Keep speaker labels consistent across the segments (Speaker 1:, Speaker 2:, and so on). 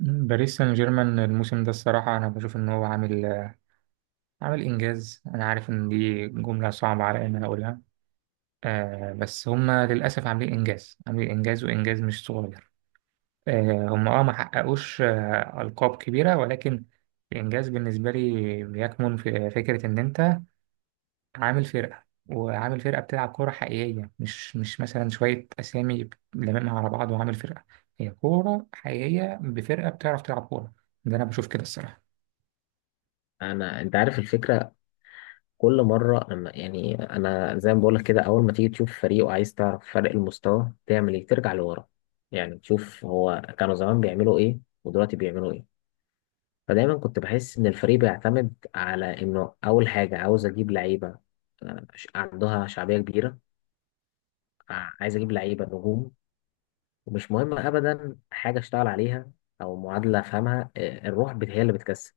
Speaker 1: باريس سان جيرمان الموسم ده الصراحة أنا بشوف إن هو عامل إنجاز. أنا عارف إن دي جملة صعبة على إن أنا أقولها. بس هما للأسف عاملين إنجاز، عاملين إنجاز، وإنجاز مش صغير. هما ما حققوش ألقاب كبيرة، ولكن الإنجاز بالنسبة لي بيكمن في فكرة إن أنت عامل فرقة، وعامل فرقة بتلعب كورة حقيقية، مش مثلا شوية أسامي لممها على بعض، وعامل فرقة هي كورة حقيقية بفرقة بتعرف تلعب كورة. ده أنا بشوف كده الصراحة.
Speaker 2: انت عارف الفكره. كل مره لما يعني انا زي ما بقول لك كده، اول ما تيجي تشوف فريق وعايز تعرف فرق المستوى تعمل ايه؟ ترجع لورا، يعني تشوف هو كانوا زمان بيعملوا ايه ودلوقتي بيعملوا ايه. فدايما كنت بحس ان الفريق بيعتمد على انه اول حاجه عاوز اجيب لعيبه عندها شعبيه كبيره، عايز اجيب لعيبه نجوم، ومش مهم ابدا حاجه اشتغل عليها او معادله افهمها. الروح هي اللي بتكسب.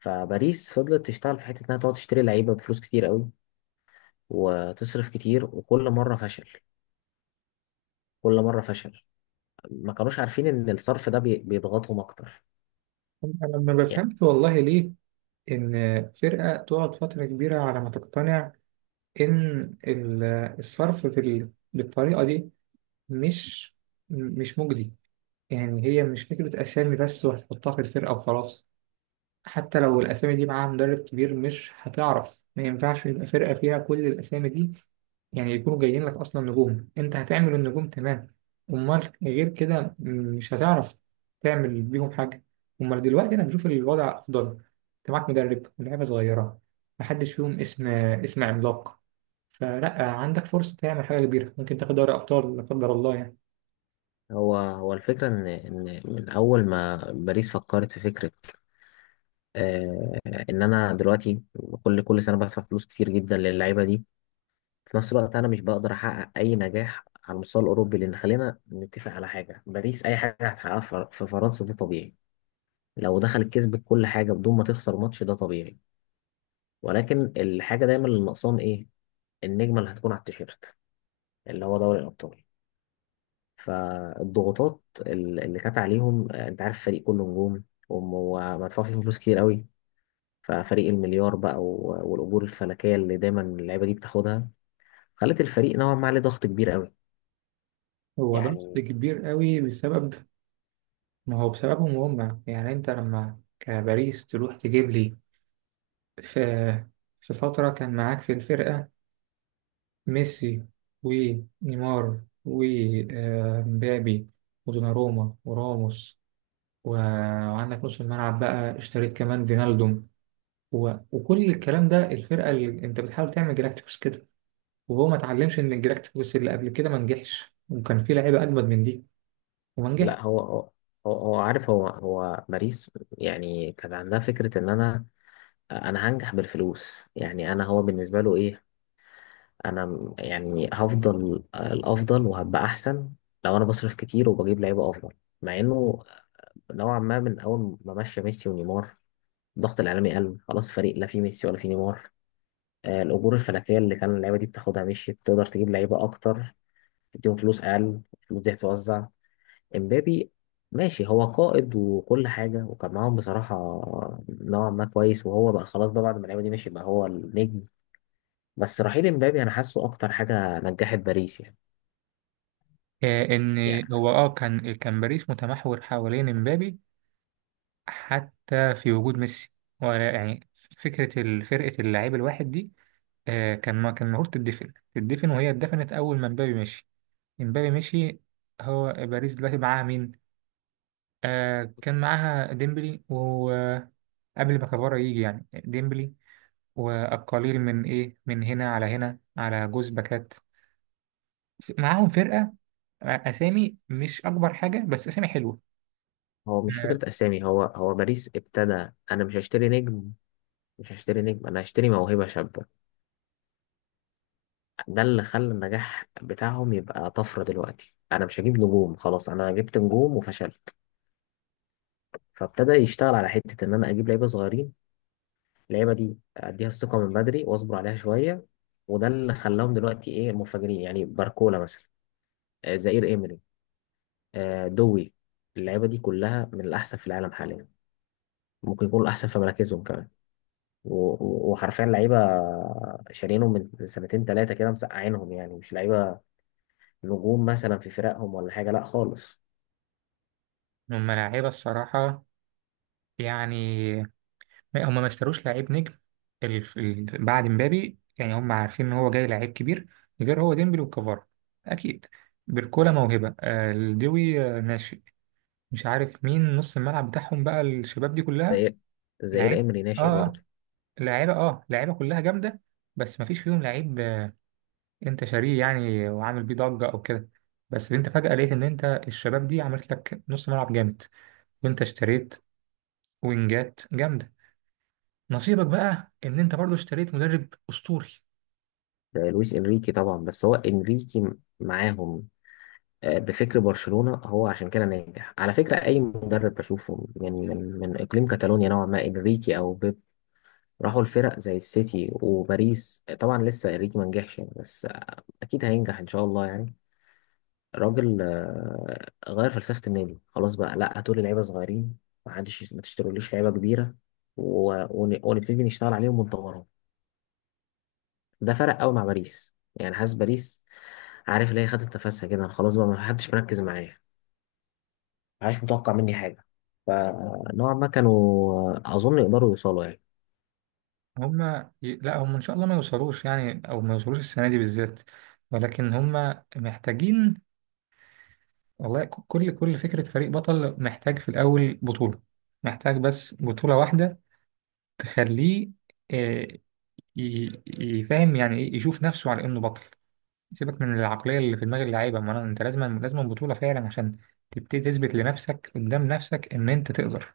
Speaker 2: فباريس فضلت تشتغل في حته انها تقعد تشتري لعيبه بفلوس كتير قوي وتصرف كتير، وكل مرة فشل، كل مرة فشل. ما كانوش عارفين إن الصرف ده بيضغطهم أكتر.
Speaker 1: انا ما
Speaker 2: يعني
Speaker 1: بفهمش والله ليه ان فرقه تقعد فتره كبيره على ما تقتنع ان الصرف في بالطريقه دي مش مش مجدي. يعني هي مش فكره اسامي بس وهتحطها في الفرقه وخلاص. حتى لو الأسامي دي معاها مدرب كبير مش هتعرف، ما ينفعش يبقى فرقة فيها كل الأسامي دي. يعني يكونوا جايين لك أصلا نجوم، أنت هتعمل النجوم؟ تمام. أمال غير كده مش هتعرف تعمل بيهم حاجة. أمال دلوقتي أنا بشوف الوضع أفضل، أنت معاك مدرب ولاعيبة صغيرة، محدش فيهم اسم عملاق، فلا عندك فرصة تعمل حاجة كبيرة، ممكن تاخد دوري أبطال لا قدر الله يعني.
Speaker 2: هو الفكرة إن من أول ما باريس فكرت في فكرة، آه إن أنا دلوقتي كل سنة بدفع فلوس كتير جدا للعيبة دي، في نفس الوقت أنا مش بقدر أحقق أي نجاح على المستوى الأوروبي. لأن خلينا نتفق على حاجة، باريس أي حاجة هتحققها في فرنسا ده طبيعي. لو دخلت كسبت كل حاجة بدون ما تخسر ماتش ده طبيعي. ولكن الحاجة دايما اللي ناقصاهم إيه؟ النجمه اللي هتكون على التيشيرت، اللي هو دوري الابطال. فالضغوطات اللي كانت عليهم، انت عارف فريق كله نجوم ومدفوع فيه فلوس كتير قوي، ففريق المليار بقى والاجور الفلكيه اللي دايما اللعيبه دي بتاخدها خلت الفريق نوعا ما عليه ضغط كبير قوي.
Speaker 1: هو ضغط
Speaker 2: يعني
Speaker 1: كبير قوي بسبب. ما هو بسببهم هم يعني. انت لما كباريس تروح تجيب لي في في فترة كان معاك في الفرقة ميسي ونيمار ومبابي ودوناروما وراموس و- وعندك نص الملعب، بقى اشتريت كمان فينالدوم و... وكل الكلام ده، الفرقة اللي انت بتحاول تعمل جلاكتيكوس كده، وهو ما اتعلمش ان الجلاكتيكوس اللي قبل كده ما نجحش، وكان في لعيبة اجمد من دي وما نجحش.
Speaker 2: لا، هو عارف، هو باريس يعني كان عندها فكره ان انا هنجح بالفلوس. يعني انا هو بالنسبه له ايه، انا يعني هفضل الافضل وهبقى احسن لو انا بصرف كتير وبجيب لعيبه افضل. مع انه نوعا ما من اول ما مشى ميسي ونيمار الضغط الاعلامي قل، خلاص فريق لا فيه ميسي ولا فيه نيمار. الاجور الفلكيه اللي كان اللعيبه دي بتاخدها مشيت، تقدر تجيب لعيبه اكتر، تديهم فلوس اقل، الفلوس دي هتتوزع. امبابي ماشي هو قائد وكل حاجه وكان معاهم بصراحه نوعا ما كويس، وهو بقى خلاص بقى بعد ما اللعيبه دي مشيت بقى هو النجم. بس رحيل امبابي انا حاسه اكتر حاجه نجحت باريس يعني.
Speaker 1: آه،
Speaker 2: يعني
Speaker 1: ان هو اه كان كان باريس متمحور حوالين امبابي، حتى في وجود ميسي، ولا يعني فكرة فرقة اللاعب الواحد دي. ما كان المفروض تدفن، تدفن، وهي اتدفنت أول ما مبابي مشي. مبابي مشي. هو باريس دلوقتي معاها مين؟ كان معاها ديمبلي، وقبل ما كفارة يجي يعني ديمبلي، والقليل من إيه من هنا على هنا على جوز باكات. معاهم فرقة، أسامي مش أكبر حاجة بس أسامي حلوة.
Speaker 2: هو مش
Speaker 1: آه،
Speaker 2: فكرة أسامي، هو باريس ابتدى: أنا مش هشتري نجم، مش هشتري نجم، أنا هشتري موهبة شابة. ده اللي خلى النجاح بتاعهم يبقى طفرة. دلوقتي أنا مش هجيب نجوم، خلاص أنا جبت نجوم وفشلت. فابتدى يشتغل على حتة إن أنا أجيب لعيبة صغيرين، اللعيبة دي أديها الثقة من بدري وأصبر عليها شوية. وده اللي خلاهم دلوقتي إيه منفجرين، يعني باركولا مثلا، زائير إيمري، دوي. اللعيبة دي كلها من الأحسن في العالم حاليا، ممكن يكونوا الأحسن في مراكزهم كمان. وحرفيا لعيبه شارينهم من سنتين ثلاثه كده، مسقعينهم، يعني مش لعيبه نجوم مثلا في فرقهم ولا حاجه، لا خالص.
Speaker 1: هم لاعيبة الصراحة. يعني هم ما اشتروش لعيب نجم. بعد مبابي يعني هم عارفين ان هو جاي لعيب كبير، غير هو ديمبلي وكفارا اكيد. بيركولا موهبه، الدوي ناشئ. مش عارف مين نص الملعب بتاعهم بقى، الشباب دي كلها
Speaker 2: زي زائير
Speaker 1: لعيبه.
Speaker 2: امري
Speaker 1: اه
Speaker 2: ناشئ
Speaker 1: آه،
Speaker 2: برضه.
Speaker 1: لعيبه كلها جامده. بس ما فيش فيهم لعيب، انت شاريه يعني وعامل بيه ضجه او كده. بس انت فجاه لقيت ان انت الشباب دي عملت لك نص ملعب جامد، وانت اشتريت وينجات جامده. نصيبك بقى ان انت برضو اشتريت مدرب اسطوري.
Speaker 2: ده لويس انريكي طبعا، بس هو انريكي معاهم. بفكر برشلونه هو عشان كده ناجح، على فكره اي مدرب بشوفه من اقليم كاتالونيا نوعا ما، انريكي او بيب، راحوا الفرق زي السيتي وباريس. طبعا لسه انريكي ما نجحش يعني، بس اكيد هينجح ان شاء الله يعني. راجل غير فلسفة النادي. خلاص بقى لا، هاتوا لي لعيبة صغيرين، ما عادش ما تشتروليش لعيبة كبيرة ونبتدي نشتغل عليهم ونطورهم. ده فرق قوي مع باريس، يعني حاسس باريس عارف اللي هي خدت نفسها كده خلاص بقى ما حدش مركز معايا، ما حدش متوقع مني حاجة. فنوعا ما كانوا، أظن يقدروا يوصلوا يعني.
Speaker 1: هما لا، هم ان شاء الله ما يوصلوش يعني، او ما يوصلوش السنه دي بالذات. ولكن هما محتاجين والله. كل فكره فريق بطل محتاج في الاول بطوله. محتاج بس بطوله واحده تخليه، آه، يفهم يعني ايه، يشوف نفسه على انه بطل. سيبك من العقليه اللي في دماغ اللعيبه. ما أنا- انت لازم بطوله فعلا عشان تبتدي تثبت لنفسك قدام نفسك ان انت تقدر.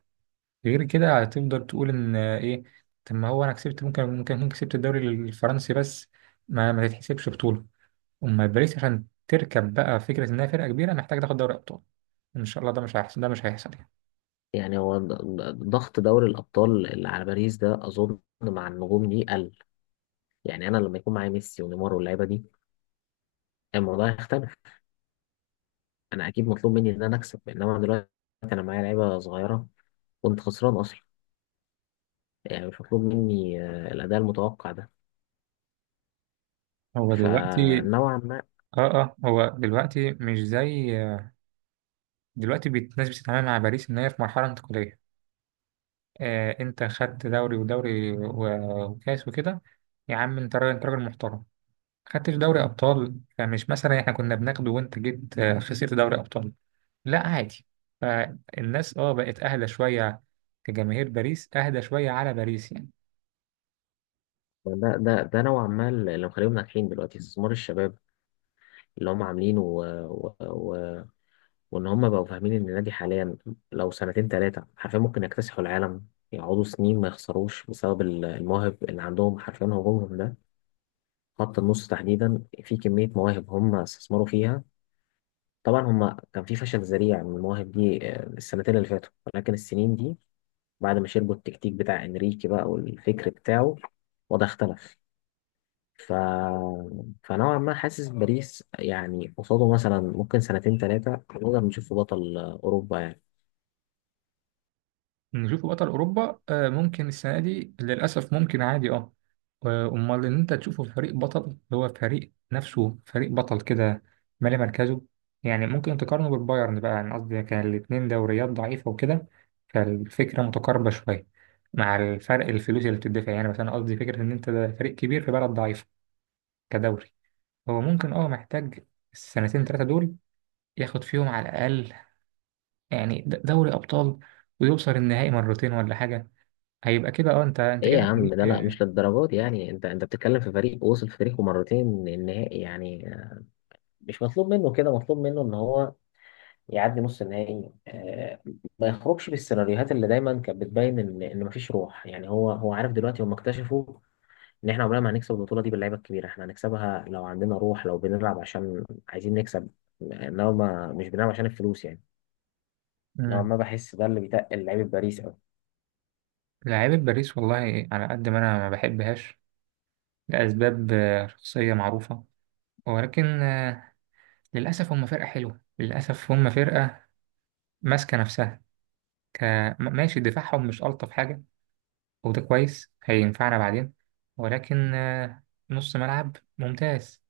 Speaker 1: غير كده هتفضل تقول ان ايه؟ طب ما هو انا كسبت، ممكن كسبت الدوري الفرنسي بس ما تتحسبش بطوله. اما باريس عشان تركب بقى فكره انها فرقه كبيره محتاج تاخد دوري ابطال، ان شاء الله ده مش هيحصل. ده مش هيحصل يعني.
Speaker 2: يعني هو ضغط دوري الأبطال اللي على باريس ده أظن مع النجوم دي قل. يعني أنا لما يكون معايا ميسي ونيمار واللعيبة دي الموضوع يختلف، انا اكيد مطلوب مني ان انا اكسب، انما دلوقتي انا معايا لعيبه صغيره، كنت خسران اصلا، يعني مش مطلوب مني الاداء المتوقع ده.
Speaker 1: هو دلوقتي
Speaker 2: فنوعا ما
Speaker 1: اه هو دلوقتي مش زي. دلوقتي الناس بتتعامل مع باريس ان هي في مرحله انتقاليه. انت خدت دوري ودوري و- وكاس وكده. يا عم انت راجل، انت راجل محترم. خدتش دوري ابطال، فمش مثلا احنا كنا بناخده وانت جيت خسرت دوري ابطال. لا، عادي. فالناس بقت اهدى شويه، كجماهير باريس اهدى شويه على باريس يعني.
Speaker 2: ده نوعا ما اللي مخليهم ناجحين دلوقتي استثمار الشباب اللي هم عاملينه، و... و... وان هم بقوا فاهمين ان النادي حاليا لو سنتين ثلاثه حرفيا ممكن يكتسحوا العالم، يقعدوا سنين ما يخسروش بسبب المواهب اللي عندهم. حرفيا هجومهم ده، خط النص تحديدا، في كميه مواهب هم استثمروا فيها. طبعا هما كان في فشل ذريع من المواهب دي السنتين اللي فاتوا، ولكن السنين دي بعد ما شربوا التكتيك بتاع انريكي بقى والفكر بتاعه وده اختلف. ف... فنوعا ما حاسس باريس يعني قصاده مثلا ممكن سنتين ثلاثة نقدر نشوفه بطل أوروبا يعني.
Speaker 1: نشوف بطل اوروبا؟ ممكن السنه دي للاسف، ممكن عادي. امال ان انت تشوفه في فريق بطل اللي هو فريق نفسه فريق بطل كده، مالي مركزه. يعني ممكن تقارنه بالبايرن بقى، يعني قصدي كان الاتنين دوريات ضعيفه وكده، فالفكره متقاربه شويه مع الفرق الفلوس اللي بتدفع يعني. مثلا قصدي فكره ان انت ده فريق كبير في بلد ضعيفه كدوري. هو ممكن محتاج السنتين تلاتة دول ياخد فيهم على الأقل، يعني دوري أبطال، ويوصل النهائي مرتين ولا حاجة. هيبقى كده انت
Speaker 2: ايه يا
Speaker 1: كده
Speaker 2: عم،
Speaker 1: فريق.
Speaker 2: ده لا مش للدرجات دي يعني، انت بتتكلم في فريق وصل في تاريخه مرتين النهائي يعني. مش مطلوب منه كده، مطلوب منه ان هو يعدي نص النهائي. ما يخرجش بالسيناريوهات اللي دايما كانت بتبين ان مفيش روح. يعني هو عارف دلوقتي هم اكتشفوا ان احنا عمرنا ما هنكسب البطوله دي باللعيبه الكبيره، احنا هنكسبها لو عندنا روح، لو بنلعب عشان عايزين نكسب، انما مش بنلعب عشان الفلوس يعني. نوعا
Speaker 1: مم.
Speaker 2: ما بحس ده اللي بيتقل لعيبه باريس
Speaker 1: لعيبة باريس والله على قد ما أنا ما بحبهاش لأسباب شخصية معروفة، ولكن للأسف هم فرقة حلوة. للأسف هم فرقة ماسكة نفسها. ك... ماشي، دفاعهم مش ألطف حاجة، وده كويس هينفعنا بعدين. ولكن نص ملعب ممتاز،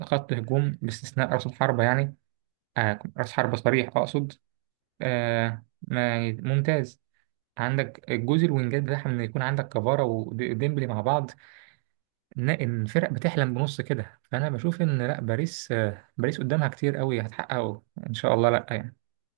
Speaker 1: خط هجوم باستثناء رأس الحربة يعني. رأس حربة صريح أقصد. ما ممتاز. عندك الجزء الوينجات بتاعها، إن يكون عندك كفارا وديمبلي مع بعض، إن الفرق بتحلم بنص كده. فأنا بشوف إن لا، باريس قدامها كتير قوي هتحققه إن شاء الله، لا يعني.